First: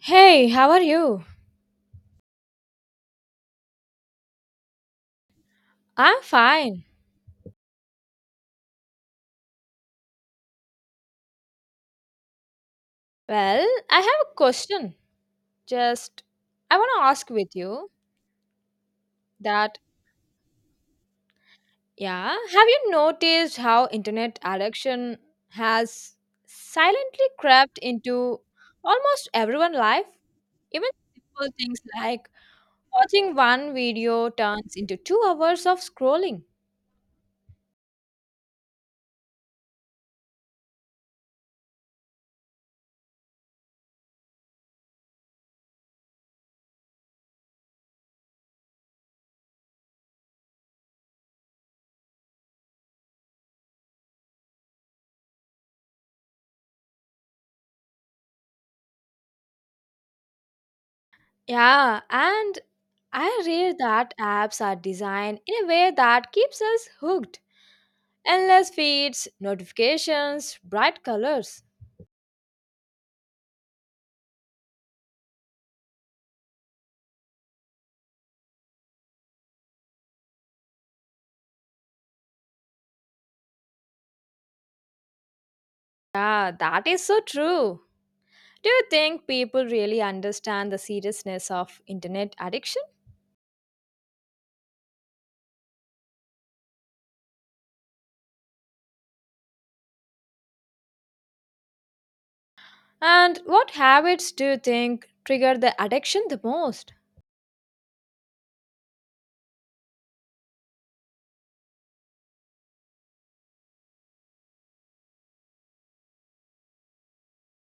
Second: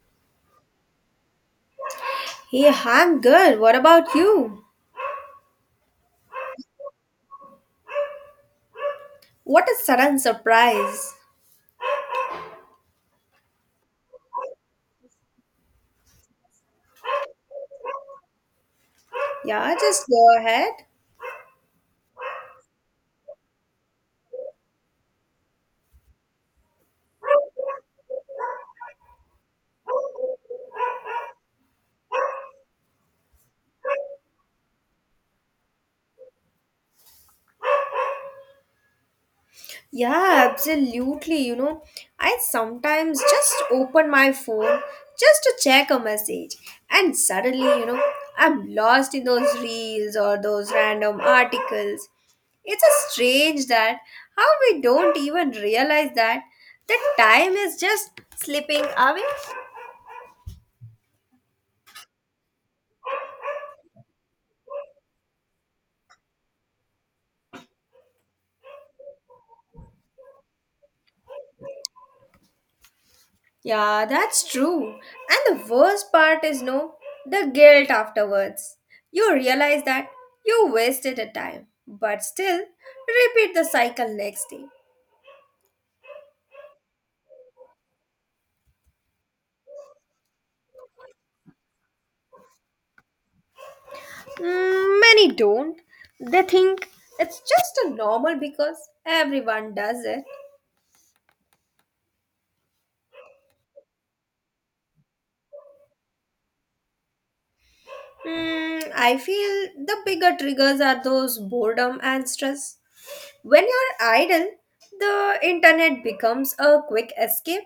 Hey, how are you? Hey, I'm good. What about you? I'm fine. What a sudden surprise. Well, I have a question. Just I want to ask with you Yeah, that just go ahead. yeah, have you noticed how internet addiction has silently crept into almost everyone's life? Even simple things like watching one video turns into 2 hours of scrolling. Yeah, absolutely. You know, I sometimes just open my phone just to check a message, and suddenly, I'm lost in those reels or those random articles. It's a strange that how we don't even realize that the time is just slipping away. Yeah, and I read that apps are designed in a way that keeps us hooked. Endless feeds, notifications, bright colors. Yeah, that's true. And the worst part is no, the guilt afterwards. You realize that you wasted a time, but still repeat the cycle next day. Yeah, that is so true. Do you think people really understand the seriousness of internet addiction? Many don't. They think it's just a normal because everyone does it. And what habits do you think trigger the addiction the most? I feel the bigger triggers are those boredom and stress. When you're idle, the internet becomes a quick escape.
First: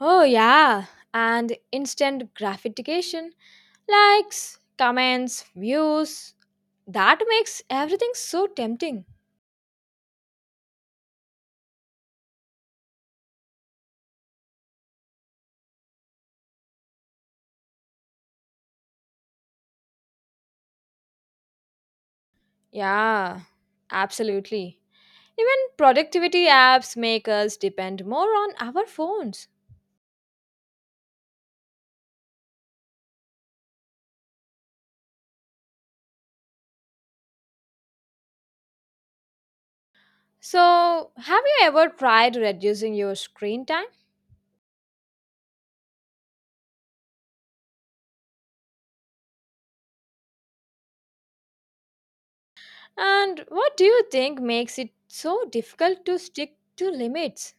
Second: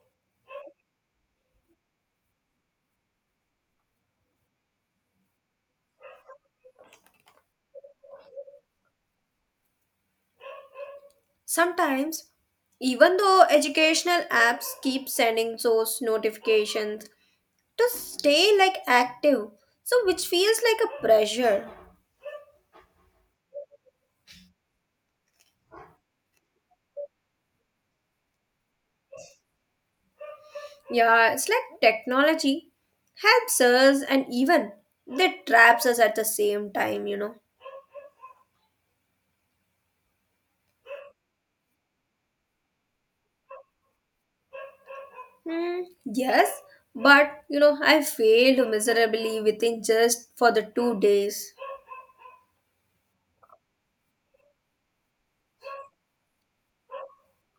Oh, yeah, and instant gratification, likes, comments, views. That makes everything so tempting. Sometimes, even though educational apps keep sending those notifications to stay like active, so which feels like a pressure. Yeah, absolutely. Even productivity apps make us depend more on our phones. Yeah, it's like technology helps us and even they traps us at the same time, you know. So, have you ever tried reducing your screen time? Yes, but you know, I failed miserably within just for the 2 days. And what do you think makes it so difficult to stick to limits?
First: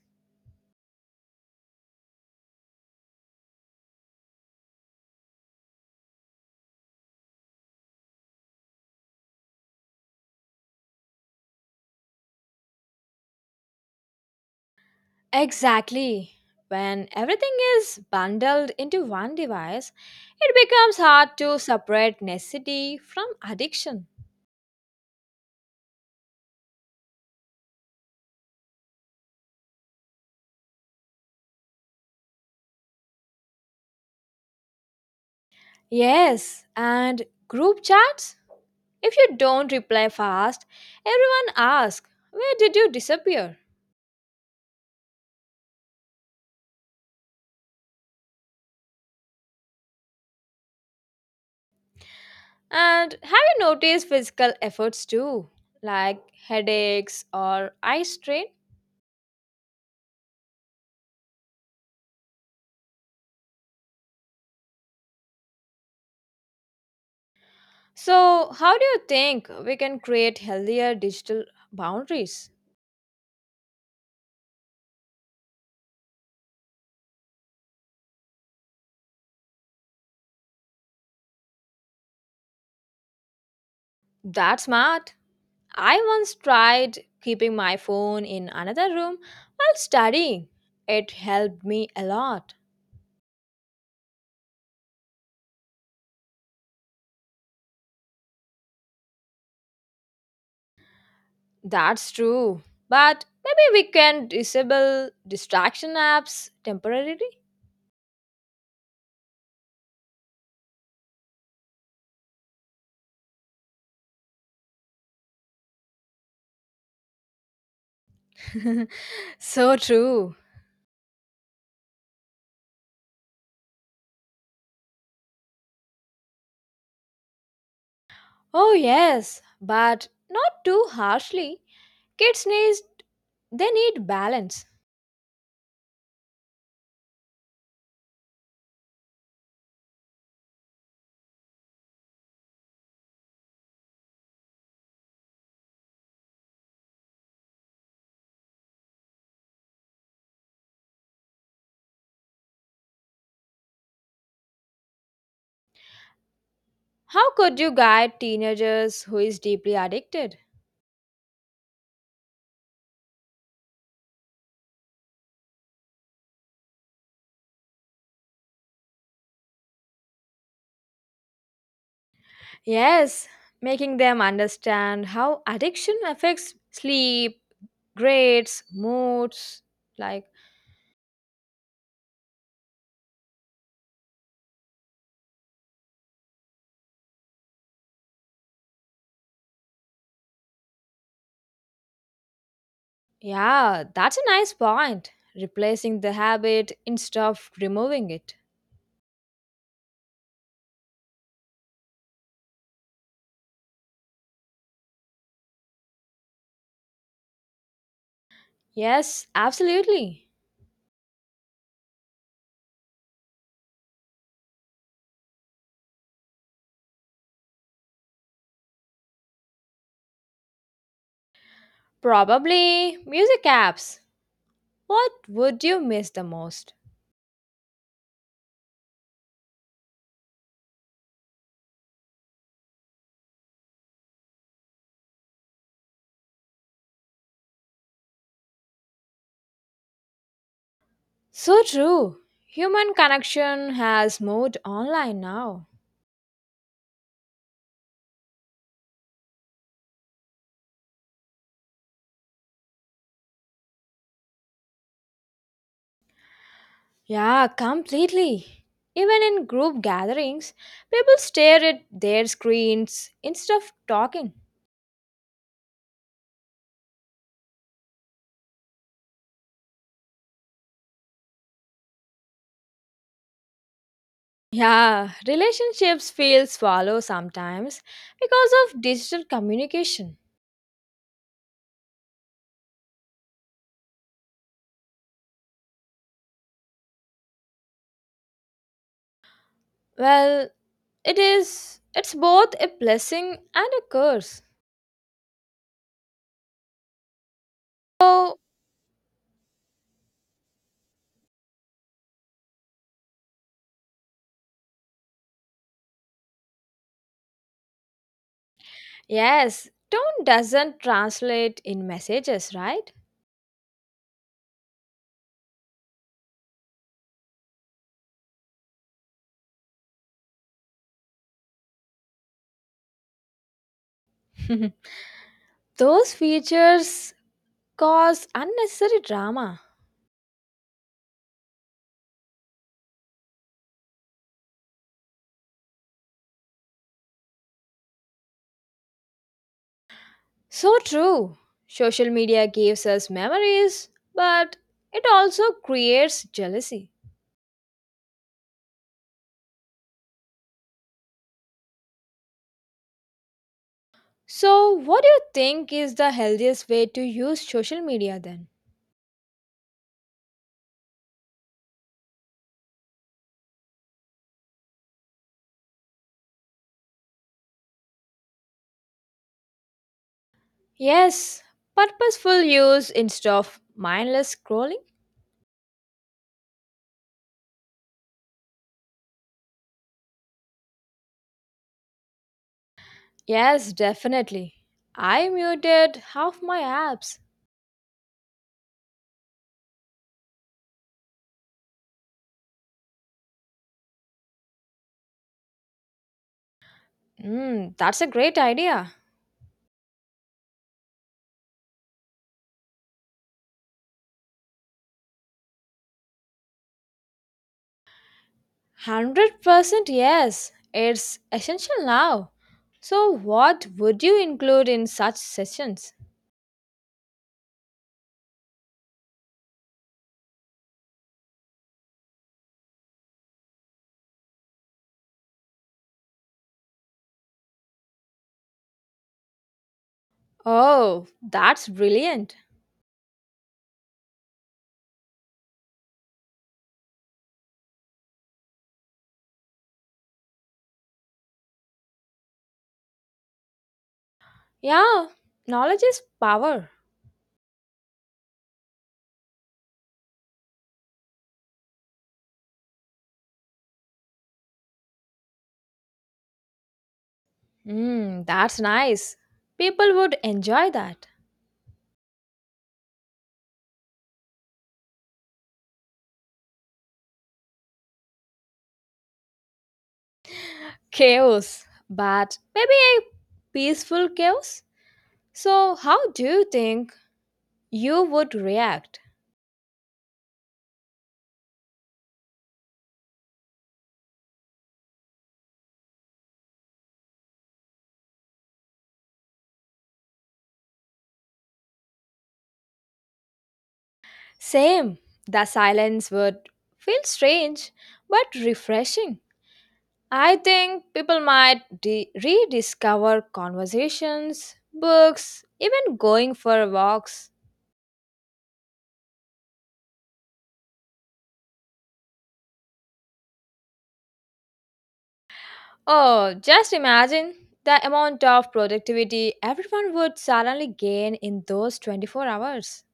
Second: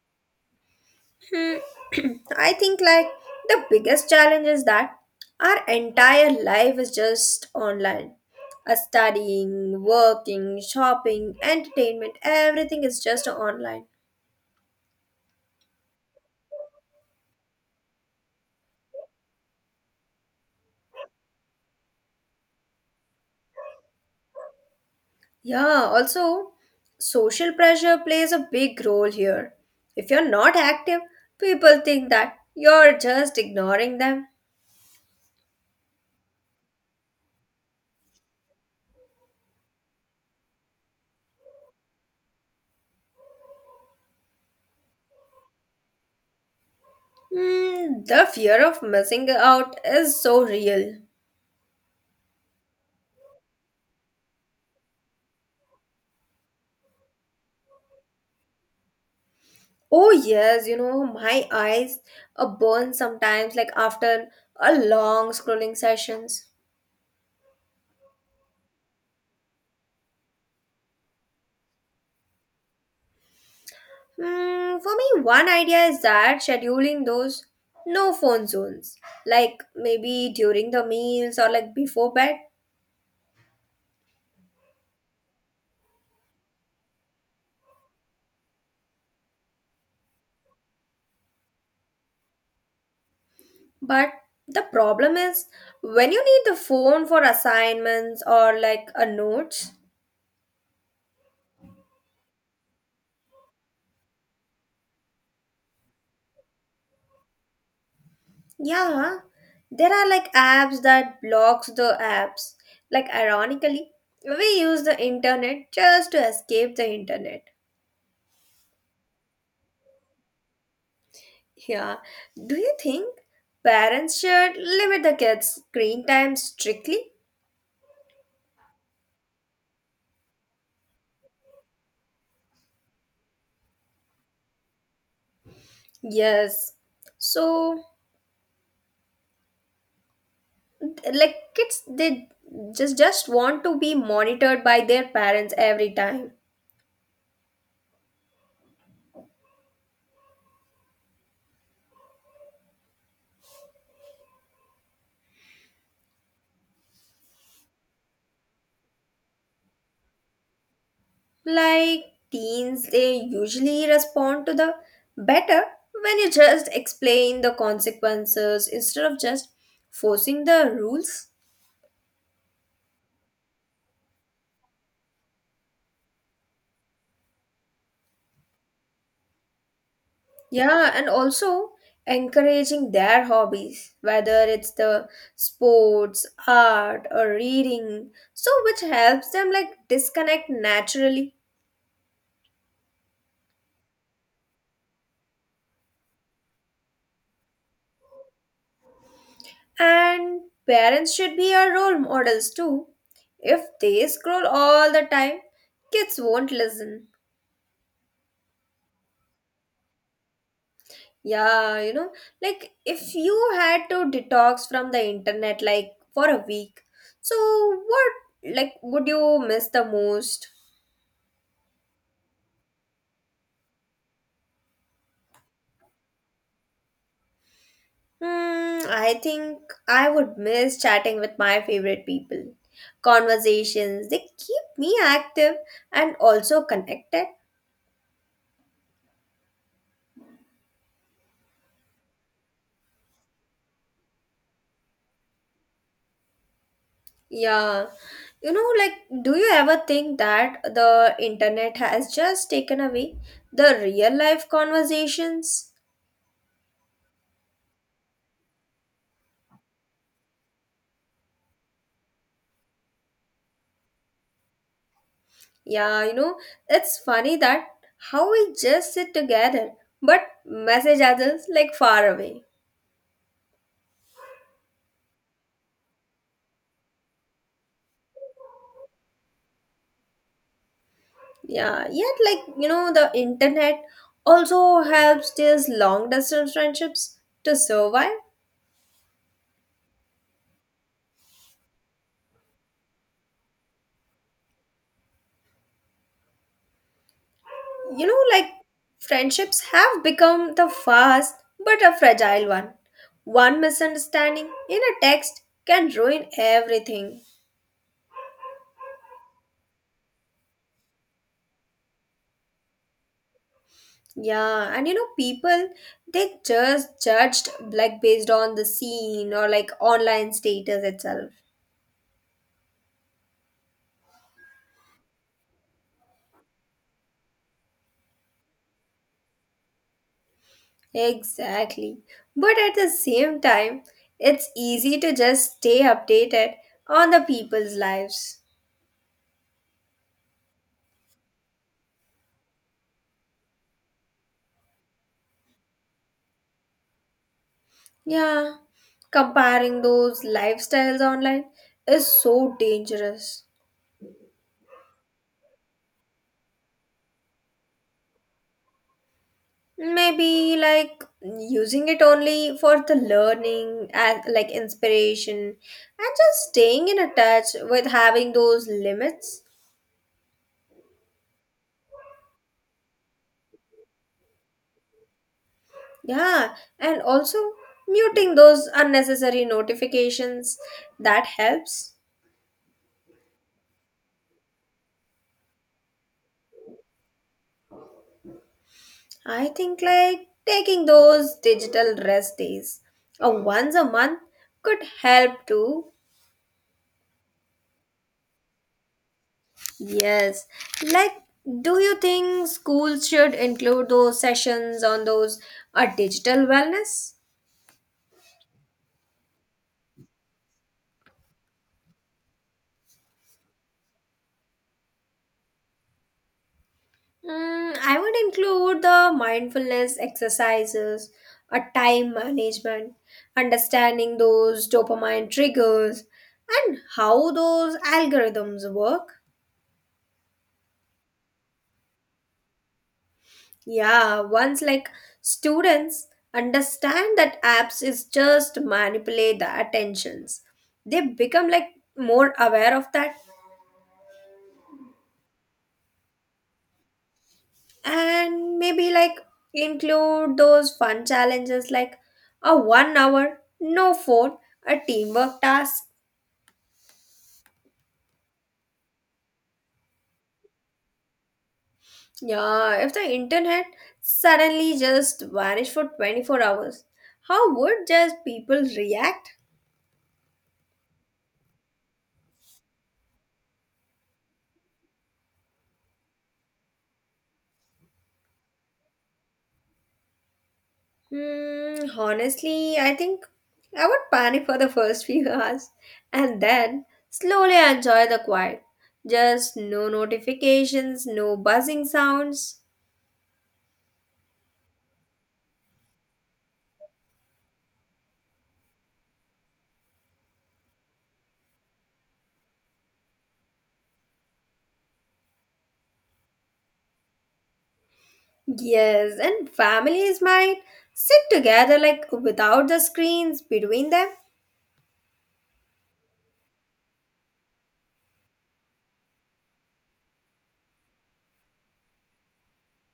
Hmm, I think like the biggest challenge is that our entire life is just online. Studying, working, shopping, entertainment, everything is just online. Exactly. When everything is bundled into one device, it becomes hard to separate necessity from addiction. Yeah, also, social pressure plays a big role here. If you're not active, people think that you're just ignoring them. Yes, and group chats? If you don't reply fast, everyone asks, "Where did you disappear?" The fear of missing out is so real. And have you noticed physical efforts too, like headaches or eye strain? Oh yes, you know, my eyes are burn sometimes like after a long scrolling sessions. So, how do you think we can create healthier digital boundaries? For me one idea is that scheduling those no phone zones. Like maybe during the meals or like before bed. That's smart. I once tried keeping my phone in another room while studying. It helped me a lot. But the problem is when you need the phone for assignments or like a notes, That's true. But maybe we can disable distraction apps temporarily. yeah, there are like apps that blocks the apps. Like ironically, we use the internet just to escape the internet. So true. Yeah. Do you think parents should limit the kids' screen time strictly? Oh, yes, but not too harshly. Kids need they need balance. Yes. So like kids they just want to be monitored by their parents every time. How could you guide teenagers who is deeply addicted? Like teens, they usually respond to the better when you just explain the consequences instead of just forcing the rules. Yes, making them understand how addiction affects sleep, grades, moods. Like, Yeah, and also encouraging their hobbies, whether it's the sports, art, or reading, so which helps them like disconnect naturally. yeah, that's a nice point. Replacing the habit instead of removing it. And parents should be our role models too. If they scroll all the time, kids won't listen. Yes, absolutely. Yeah, you know, like if you had to detox from the internet like for a week, so what like would you miss the most? Probably music apps. What would you miss the most? I think I would miss chatting with my favorite people. Conversations, they keep me active and also connected. So true. Human connection has moved online now. Yeah. You know, like do you ever think that the internet has just taken away the real life conversations? Yeah, completely. Even in group gatherings, people stare at their screens instead of talking. Yeah, you know, it's funny that how we just sit together but message others like far away. Yeah, relationships feel swallow sometimes because of digital communication. Yeah, yet, like, you know, the internet also helps these long distance friendships to survive. Well, it's both a blessing and a curse. You know, So, like, friendships have become the fast but a fragile one. One misunderstanding in a text can ruin everything. yes, tone doesn't translate in messages, right? Yeah, and you know, people they just judged like based on the scene or like online status itself. Those features cause unnecessary drama. Exactly. But at the same time, it's easy to just stay updated on the people's lives. So true. Social media gives us memories, but it also creates jealousy. Yeah, comparing those lifestyles online is so dangerous. So, what do you think is the healthiest way to use social media then? Maybe like using it only for the learning and like inspiration and just staying in a touch with having those limits. Yes, purposeful use instead of mindless scrolling? Yeah, and also muting those unnecessary notifications that helps. Yes, definitely. I muted half my apps. I think like taking those digital rest days or once a month could help too. Mm, that's a great idea. Yes. Like, do you think schools should include those sessions on those digital wellness? 100% yes, it's essential now. So, what would you include in such sessions? I would include the mindfulness exercises, a time management, understanding those dopamine triggers, and how those algorithms work. Oh, that's brilliant. Yeah, once like students understand that apps is just manipulate the attentions, they become like more aware of that. Yeah, knowledge is power. And maybe like include those fun challenges like a 1 hour no phone a teamwork task. Hmm, that's nice. People would enjoy that. Yeah if the internet suddenly just vanished for 24 hours how would just people react? Chaos, but maybe a peaceful chaos? So, how do you think you would react? Honestly I think I would panic for the first few hours and then slowly enjoy the quiet, just no notifications no buzzing sounds. Same, the silence would feel strange but refreshing. I think people might rediscover conversations, books, even going for walks. Yes, and families might sit together like without the screens between them. Oh, just imagine the amount of productivity everyone would suddenly gain in those 24 hours.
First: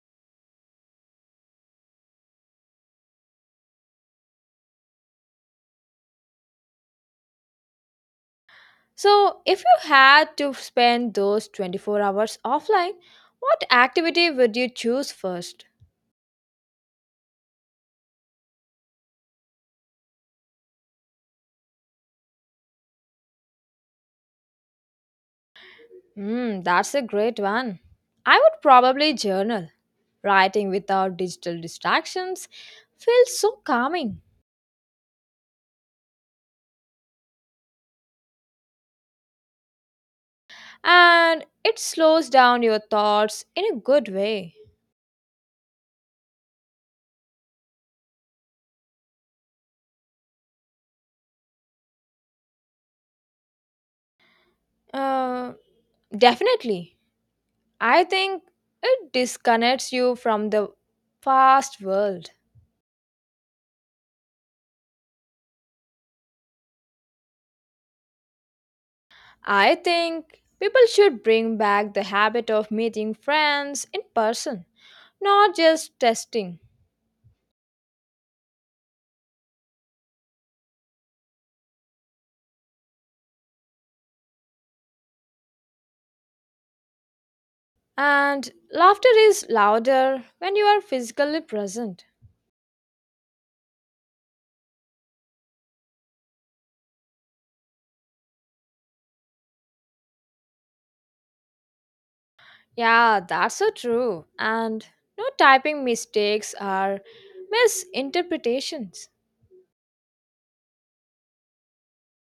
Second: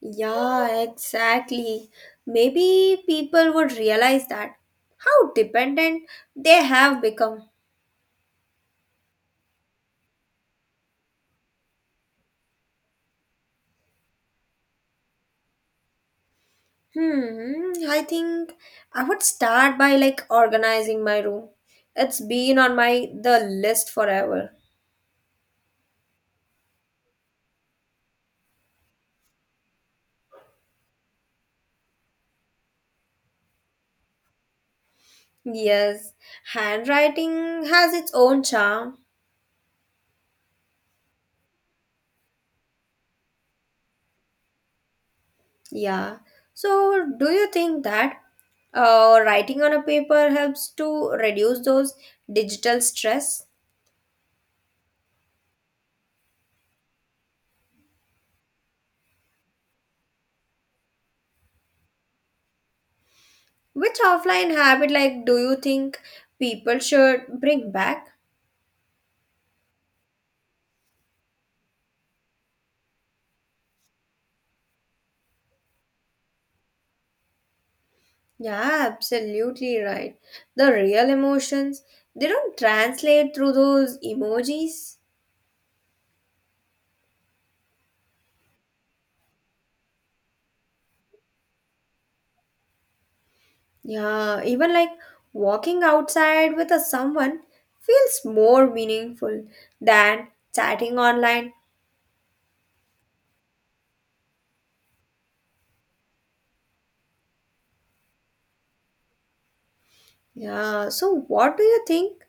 Yeah, exactly. Maybe people would realize that how dependent they have become. So, if you had to spend those 24 hours offline, what activity would you choose first? I think I would start by like organizing my room. It's been on my the list forever. Hmm, that's a great one. I would probably journal. Writing without digital distractions feels so calming. Yes, handwriting has its own charm. And it slows down your thoughts in a good way. Yeah. So, do you think that writing on a paper helps to reduce those digital stress? Uh, Definitely. I think it disconnects you from the fast world. Which offline habit, like, do you think people should bring back? I think people should bring back the habit of meeting friends in person, not just testing. Yeah, absolutely right. The real emotions, they don't translate through those emojis. And laughter is louder when you are physically present. Yeah, even like walking outside with a someone feels more meaningful than chatting online. Yeah, that's so true. And no typing mistakes are misinterpretations. Yeah, so what do you think?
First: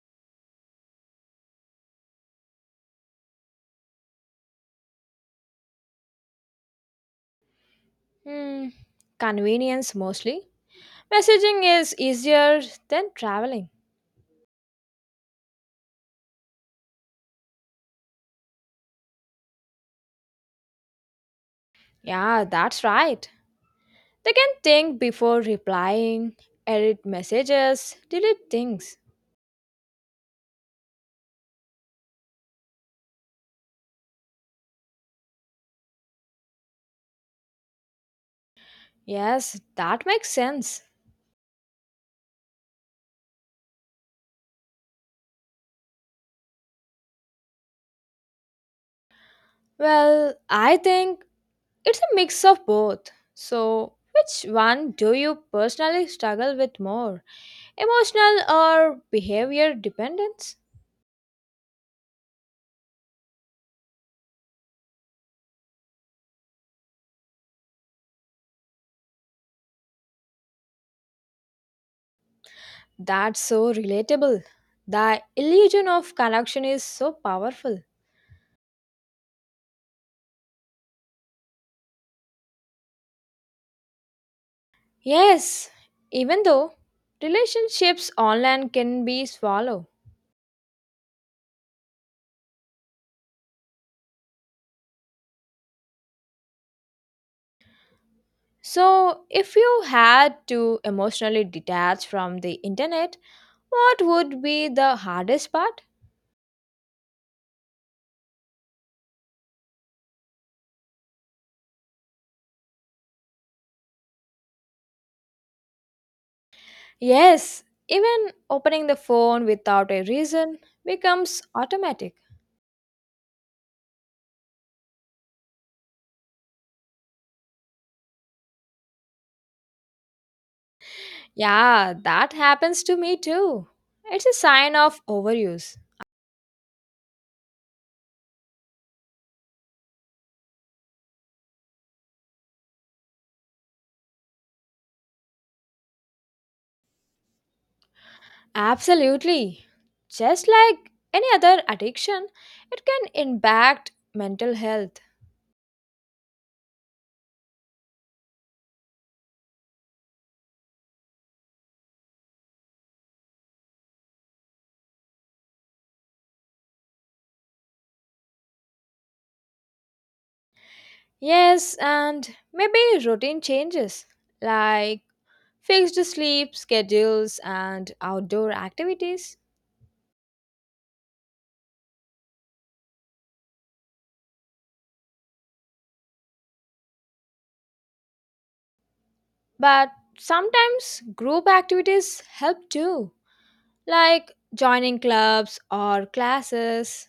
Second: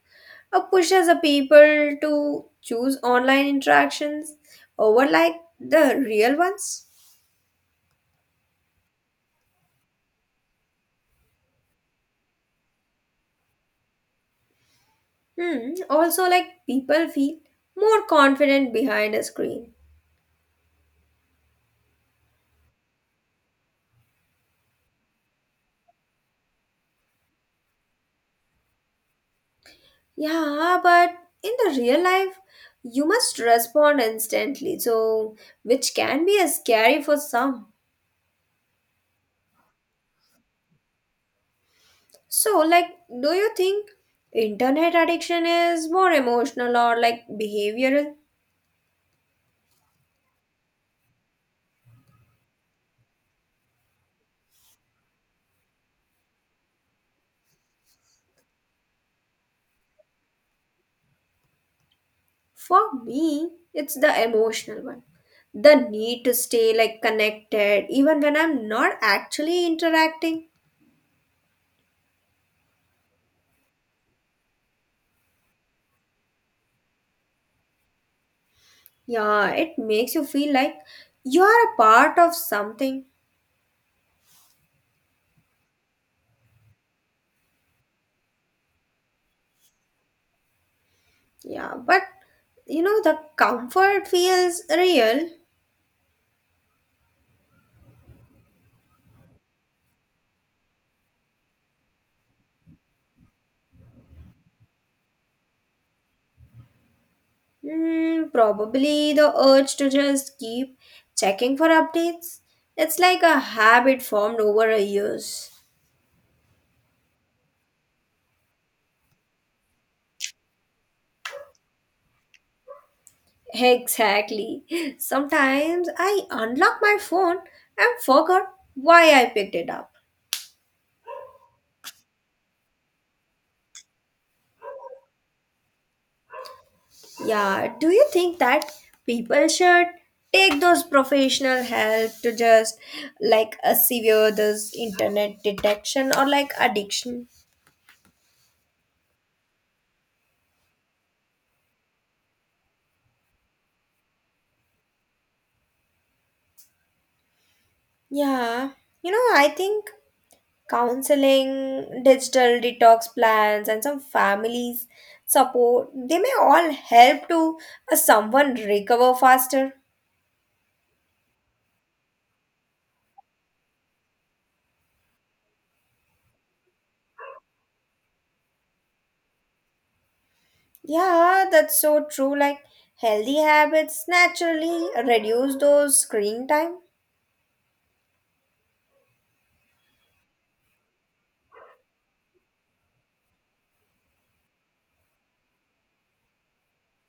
Pushes the people to choose online interactions over like the real ones. Hmm, convenience mostly. Messaging is easier than traveling. Hmm. Also, like people feel more confident behind a screen. Yeah, that's right. They can think before replying, edit messages, delete things. Yeah, but in the real life, you must respond instantly, so which can be a scary for some. Yes, that makes sense. So, like, do you think internet addiction is more emotional or like behavioral? Well, I think it's a mix of both. So, which one do you personally struggle with more? Emotional or behavior dependence? For me, it's the emotional one. The need to stay like connected even when I'm not actually interacting. That's so relatable. The illusion of connection is so powerful. Yeah, it makes you feel like you are a part of something. Yes, even though relationships online can be swallow. Yeah, but you know the comfort feels real. So, if you had to emotionally detach from the internet, what would be the hardest part? Probably the urge to just keep checking for updates. It's like a habit formed over a years. Yes, even opening the phone without a reason becomes automatic. Exactly. Sometimes I unlock my phone and forgot why I picked it up. Yeah, that happens to me too. It's a sign of overuse. Yeah, do you think that people should take those professional help to just like a severe this internet detection or like addiction? Absolutely. Just like any other addiction, it can impact mental health. Yeah, you know, I think counseling, digital detox plans, and some families support they may all help to someone recover faster. Yes, and maybe routine changes like fixed sleep schedules and outdoor activities. Yeah, that's so true. Like healthy habits naturally reduce those screen time. But sometimes group activities help too, like joining clubs or classes.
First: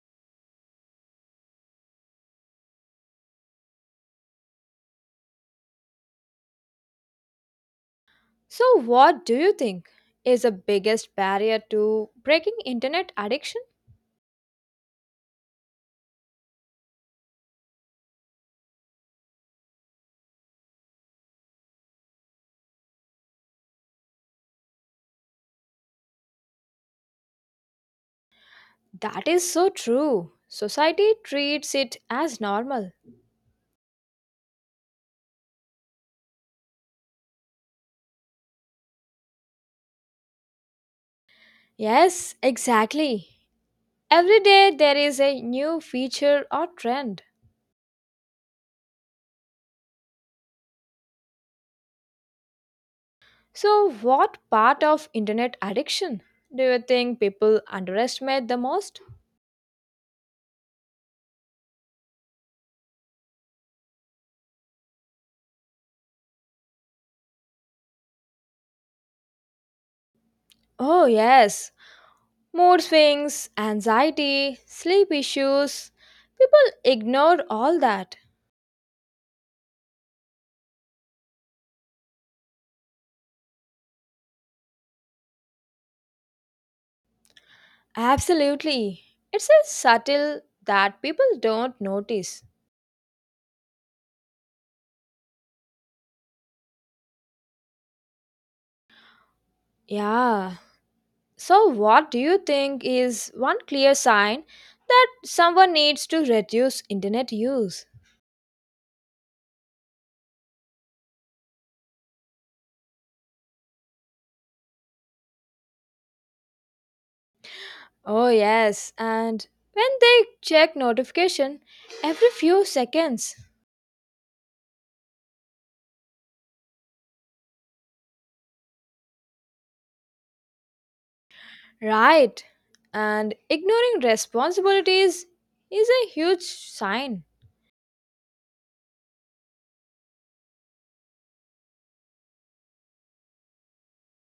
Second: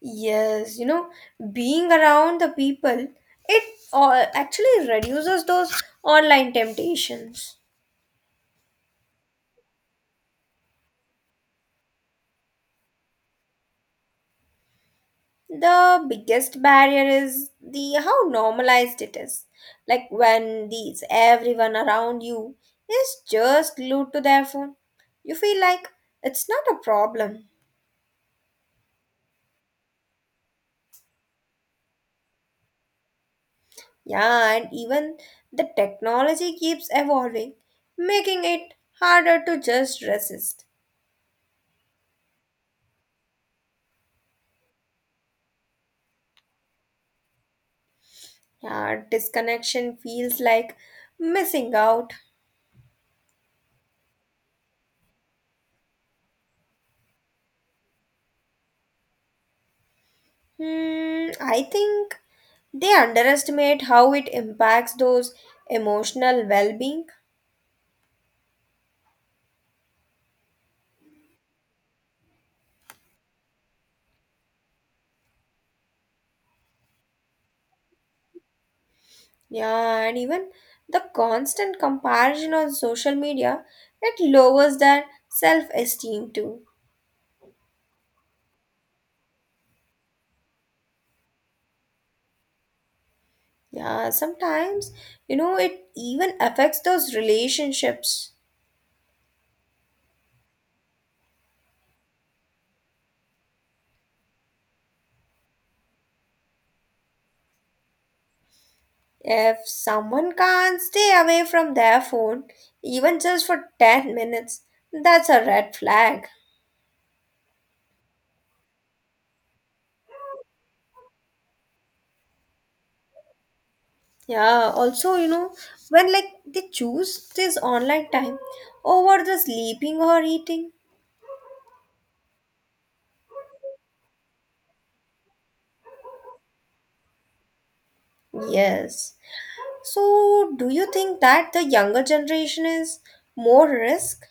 Yes, you know, being around the people, it all actually reduces those online temptations. So, what do you think is the biggest barrier to breaking internet addiction? The biggest barrier is the how normalized it is. Like when these everyone around you is just glued to their phone, you feel like it's not a problem. That is so true. Society treats it as normal. Yeah, and even the technology keeps evolving, making it harder to just resist. Yes, exactly. Every day there is a new feature or trend. Yeah, disconnection feels like missing out. So, what part of internet addiction do you think people underestimate the most? I think they underestimate how it impacts those emotional well being. Oh, yes, mood swings, anxiety, sleep issues. People ignore all that. Yeah, and even the constant comparison on social media, it lowers their self esteem too. Absolutely. It's a subtle that people don't notice. Yeah, sometimes, you know, it even affects those relationships. Yeah. So, what do you think is one clear sign that someone needs to reduce internet use? If someone can't stay away from their phone, even just for 10 minutes, that's a red flag. Oh, yes, and when they check notification every few seconds. Yeah, also, you know, when like they choose this online time over the sleeping or eating. Right, and ignoring responsibilities is a huge sign. Yes. So, do you think that the younger generation is more risk?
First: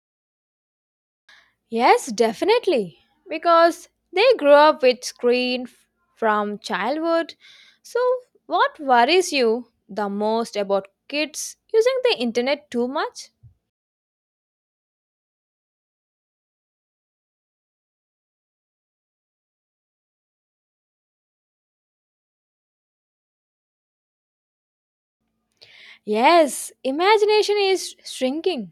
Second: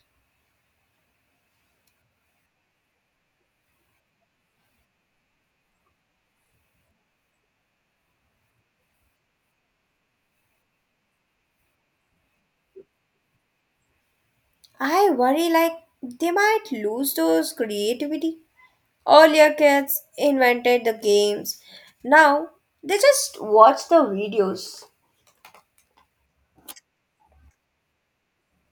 Yes, definitely, because they grow up with from childhood. So, what worries you the most about kids using the internet too much? I worry like they might lose those creativity. Earlier kids invented the games. Now they just watch the videos. Yes, imagination is shrinking.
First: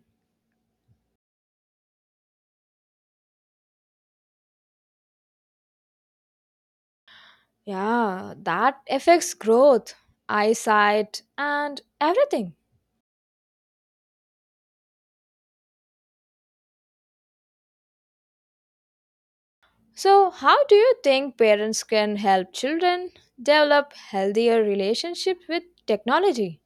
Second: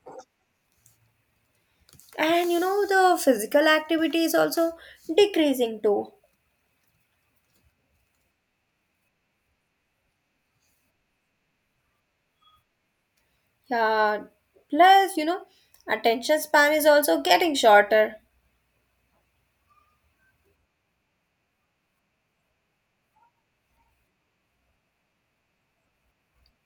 And you know the physical activity is also decreasing too. Yeah, that affects growth, eyesight, and everything. Yeah plus you know attention span is also getting shorter. So, how do you think parents can help children develop healthier relationships with technology?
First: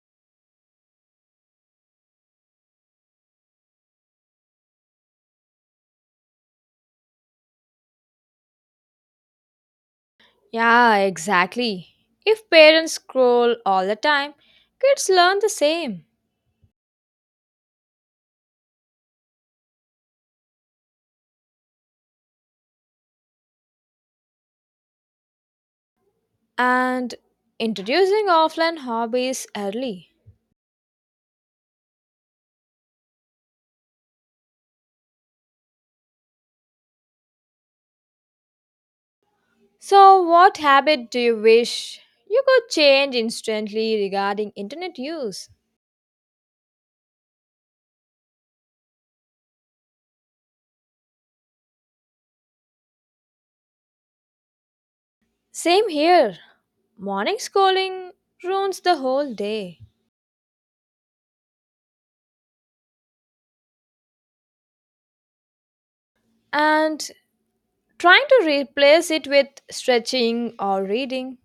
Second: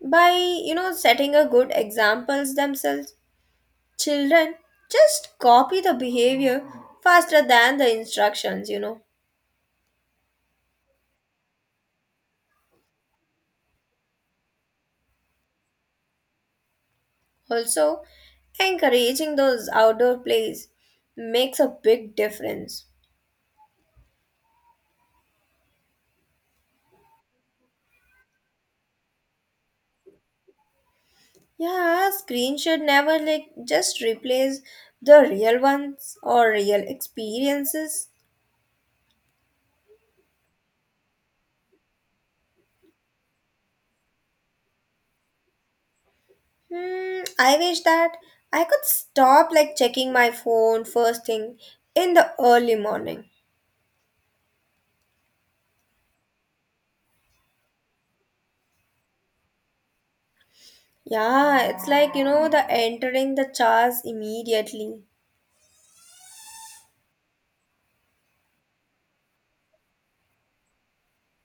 By you know setting a good examples themselves, children just copy the behavior faster than the instructions, you know. Yeah, exactly. If parents scroll all the time, kids learn the same. Also encouraging those outdoor plays makes a big difference. And introducing offline hobbies early. Yeah, screen should never like just replace the real ones or real experiences. So, what habit do you wish you could change instantly regarding internet use? I wish that I could stop like checking my phone first thing in the early morning. Same here. Morning schooling ruins the whole day, Yeah, it's like you know the entering the charge immediately. and trying to replace it with stretching or reading.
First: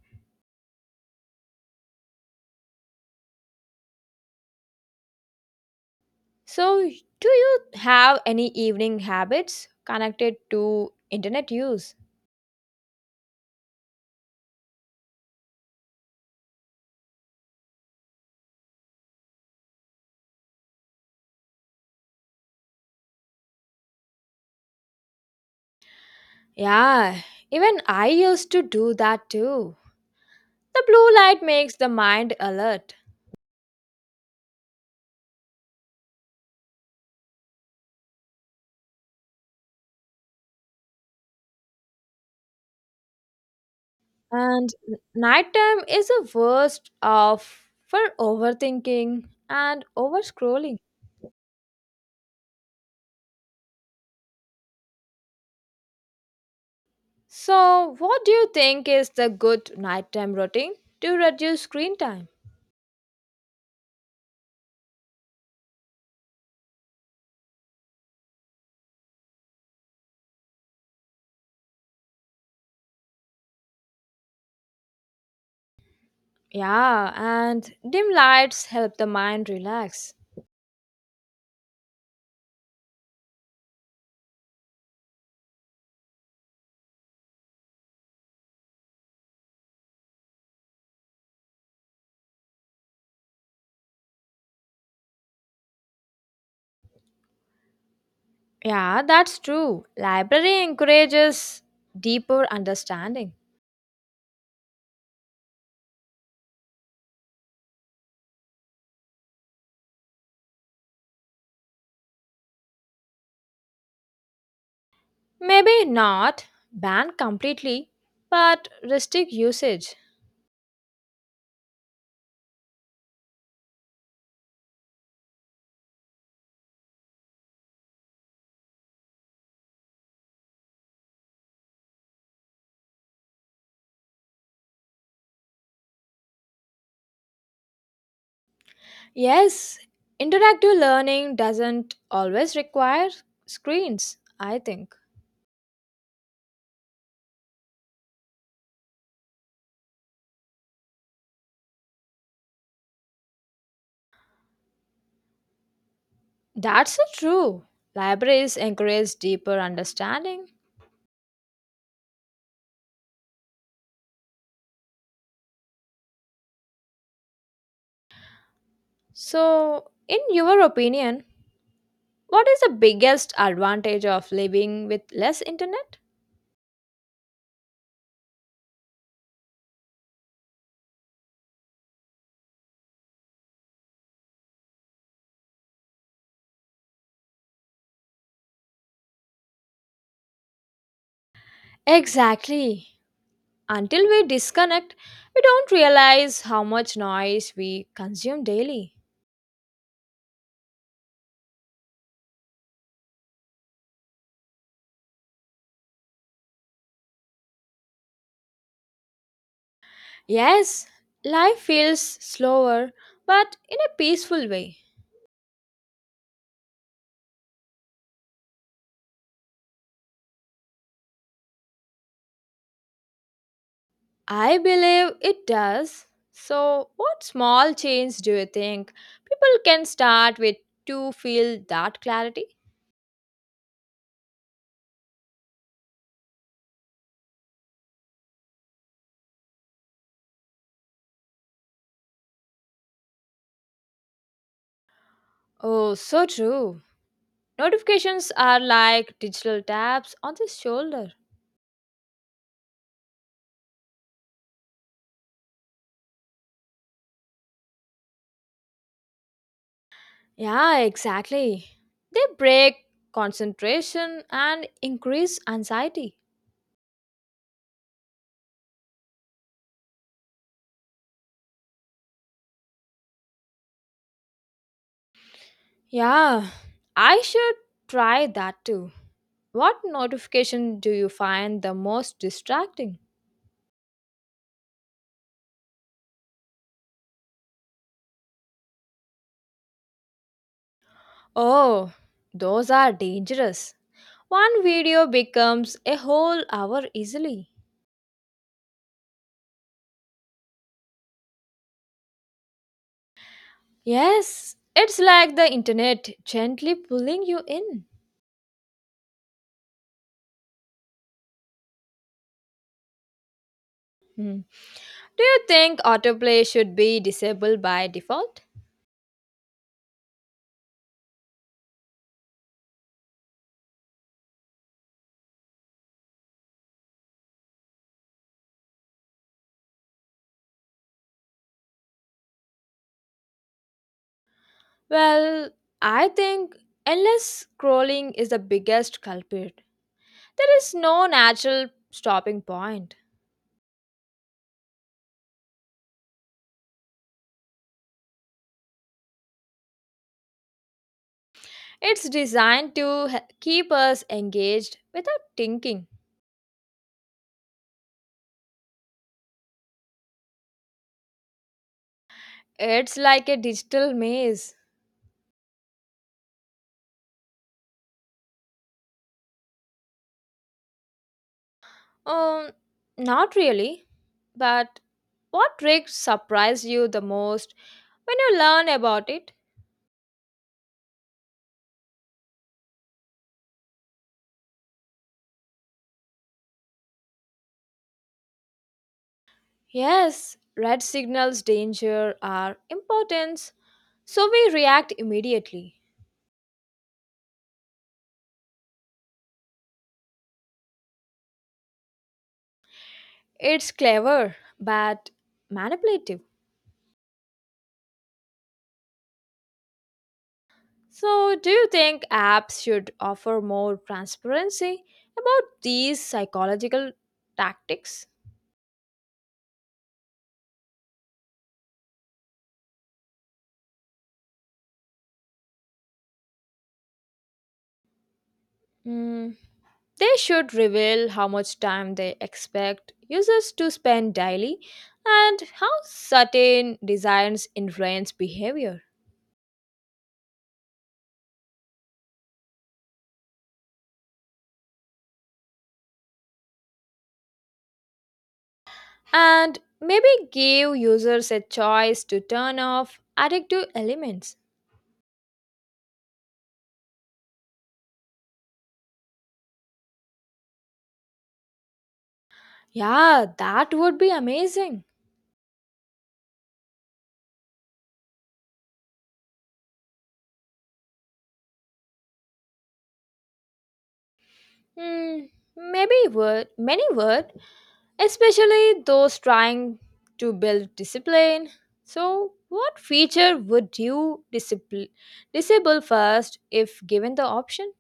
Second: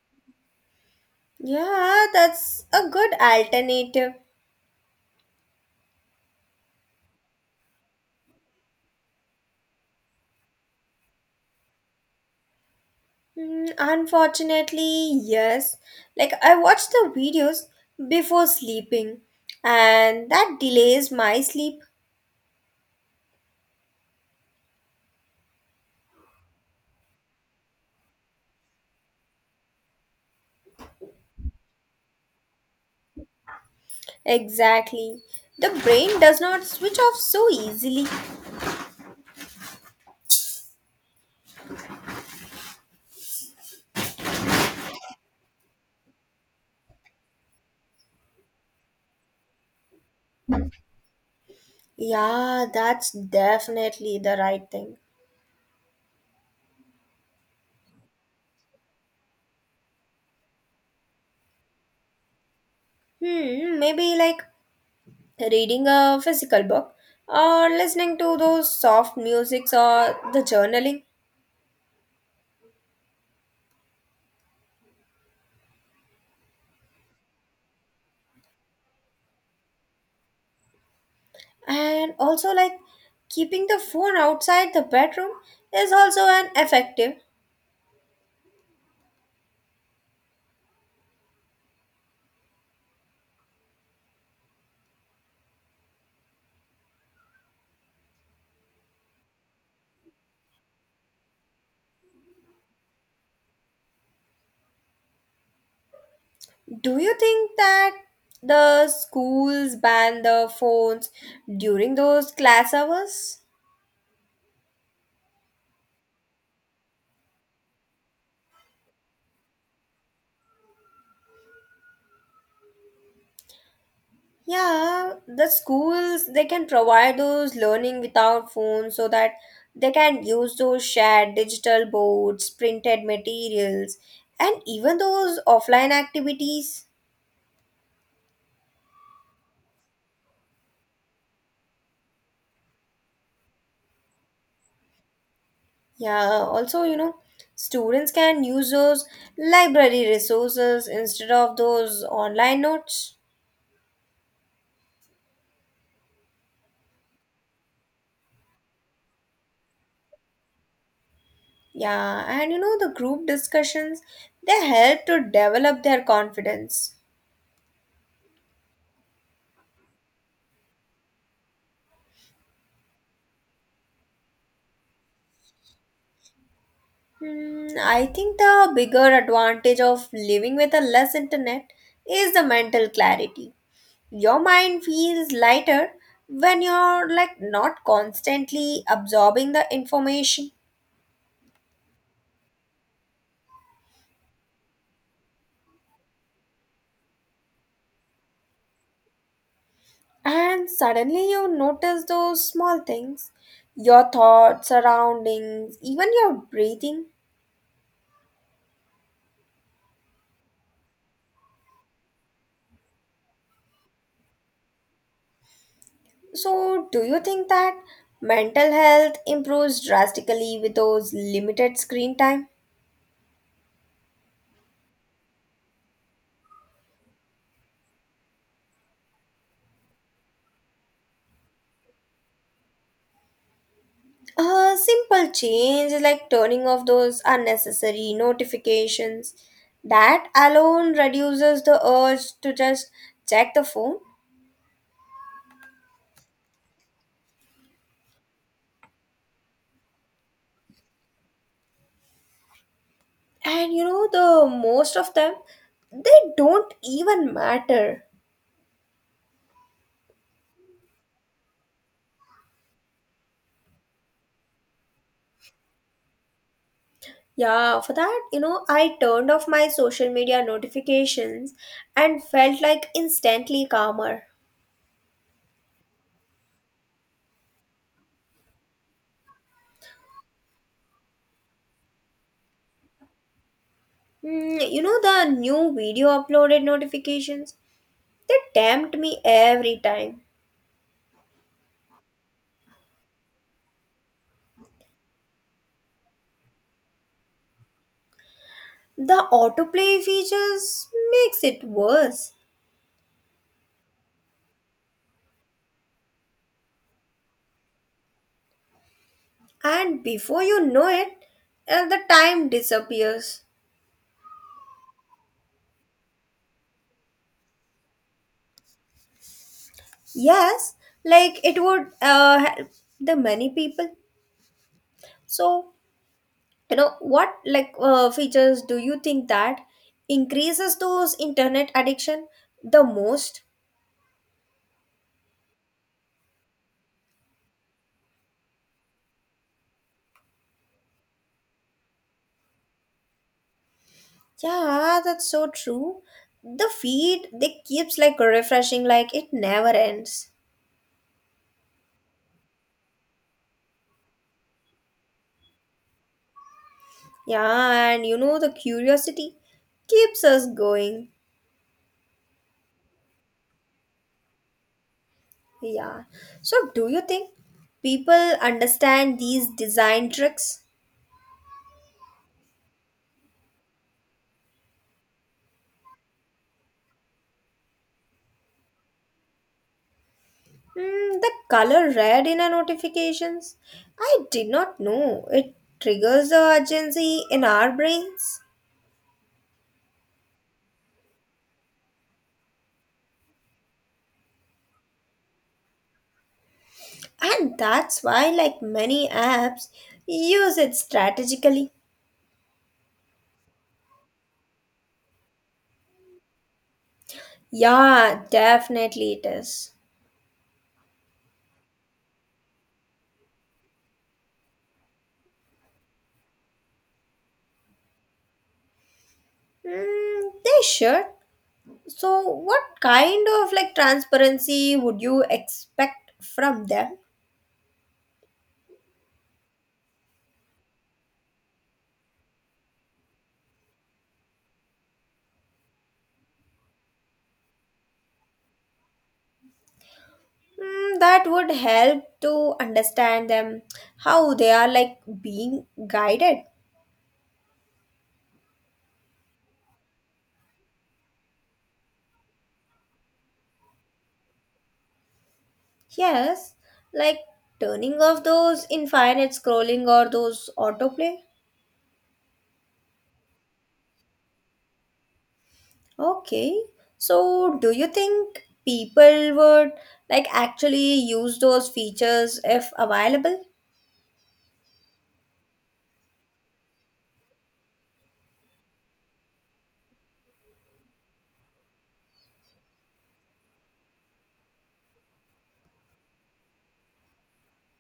Yeah, that's a good alternative. So, do you have any evening habits connected to internet use? Unfortunately, yes. Like I watch the videos before sleeping and that delays my sleep. Yeah, even I used to do that too. The blue light makes the mind alert, Exactly. The brain does not switch off so easily. and nighttime is the worst of for overthinking and overscrolling. Yeah, that's definitely the right thing. So, what do you think is the good nighttime routine to reduce screen time? Maybe like reading a physical book or listening to those soft musics or the journaling. Yeah, and dim lights help the mind relax. And also like keeping the phone outside the bedroom is also an effective. Yeah, that's true. Library encourages deeper understanding. Do you think that the schools ban the phones during those class hours? Maybe not ban completely, but restrict usage. Yeah, the schools they can provide those learning without phones so that they can use those shared digital boards, printed materials, and even those offline activities. Yes, interactive learning doesn't always require screens, I think. Yeah, also, you know, students can use those library resources instead of those online notes. That's so true. Libraries encourage deeper understanding. Yeah, and you know, the group discussions they help to develop their confidence. So, in your opinion, what is the biggest advantage of living with less internet? I think the bigger advantage of living with a less internet is the mental clarity. Your mind feels lighter when you're like not constantly absorbing the information. Exactly. Until we disconnect, we don't realize how much noise we consume daily. And suddenly you notice those small things, your thoughts, surroundings, even your breathing. Yes, life feels slower, but in a peaceful way. So, do you think that mental health improves drastically with those limited screen time? I believe it does. So, what small change do you think people can start with to feel that clarity? A simple change is like turning off those unnecessary notifications. That alone reduces the urge to just check the phone. Oh, so true. Notifications are like digital taps on the shoulder. And you know, the most of them, they don't even matter. Yeah, exactly. They break concentration and increase anxiety. Yeah, for that, you know, I turned off my social media notifications and felt like instantly calmer. Yeah, I should try that too. What notification do you find the most distracting? You know, the new video uploaded notifications, they tempt me every time. Oh, those are dangerous. One video becomes a whole hour easily. The autoplay features makes it worse, Yes, it's like the internet gently pulling you in. and before you know it, the time disappears. Hmm. Do you think autoplay should be disabled by default? Yes, like it would help the many people. So you know what like features do you think that increases those internet addiction the most? Well, I think endless scrolling is the biggest culprit. There is no natural stopping point. Yeah, that's so true. The feed they keeps like refreshing like it never ends. It's designed to keep us engaged without thinking. Yeah, and you know the curiosity keeps us going. It's like a digital maze. Yeah. So, do you think people understand these design tricks? Um, Not really. But what trick surprised you the most when you learn about it? The color red in our notifications? I did not know. It triggers the urgency in our brains. Yes, red signals danger are important. So we react immediately. And that's why, like many apps, use it strategically. It's clever, but manipulative. Yeah, definitely it is. So, do you think apps should offer more transparency about these psychological tactics? They should. So, what kind of like transparency would you expect from them? Mm, they should reveal how much time they expect users to spend daily and how certain designs influence behavior. That would help to understand them, how they are like being guided. And maybe give users a choice to turn off addictive elements. Yes, like turning off those infinite scrolling or those autoplay. Yeah, that would be amazing. Okay, so do you think people would like actually use those features if available? Hmm, maybe would many would, especially those trying to build discipline. So, what feature would you disable first if given the option?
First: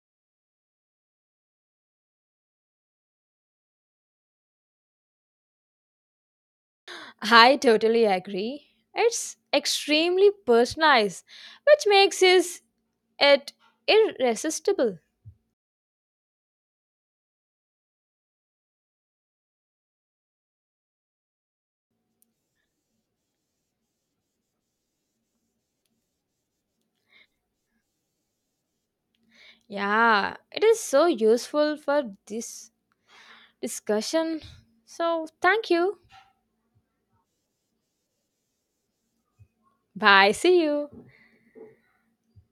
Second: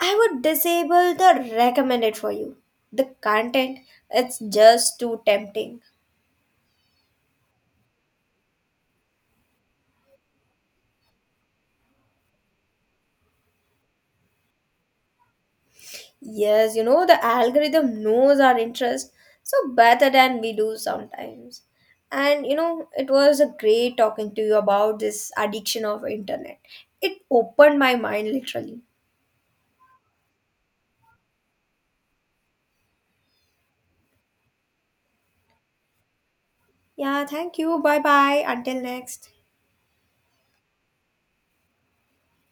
I would disable the recommended for you. The content, it's just too tempting. I totally agree. It's extremely personalized, which makes is it irresistible. Yes, you know, the algorithm knows our interest so better than we do sometimes. And you know, it was a great talking to you about this addiction of internet. It opened my mind literally. Yeah, it is so useful for this discussion. So, thank you. Yeah, thank you. Bye bye. Until next. Bye. See you.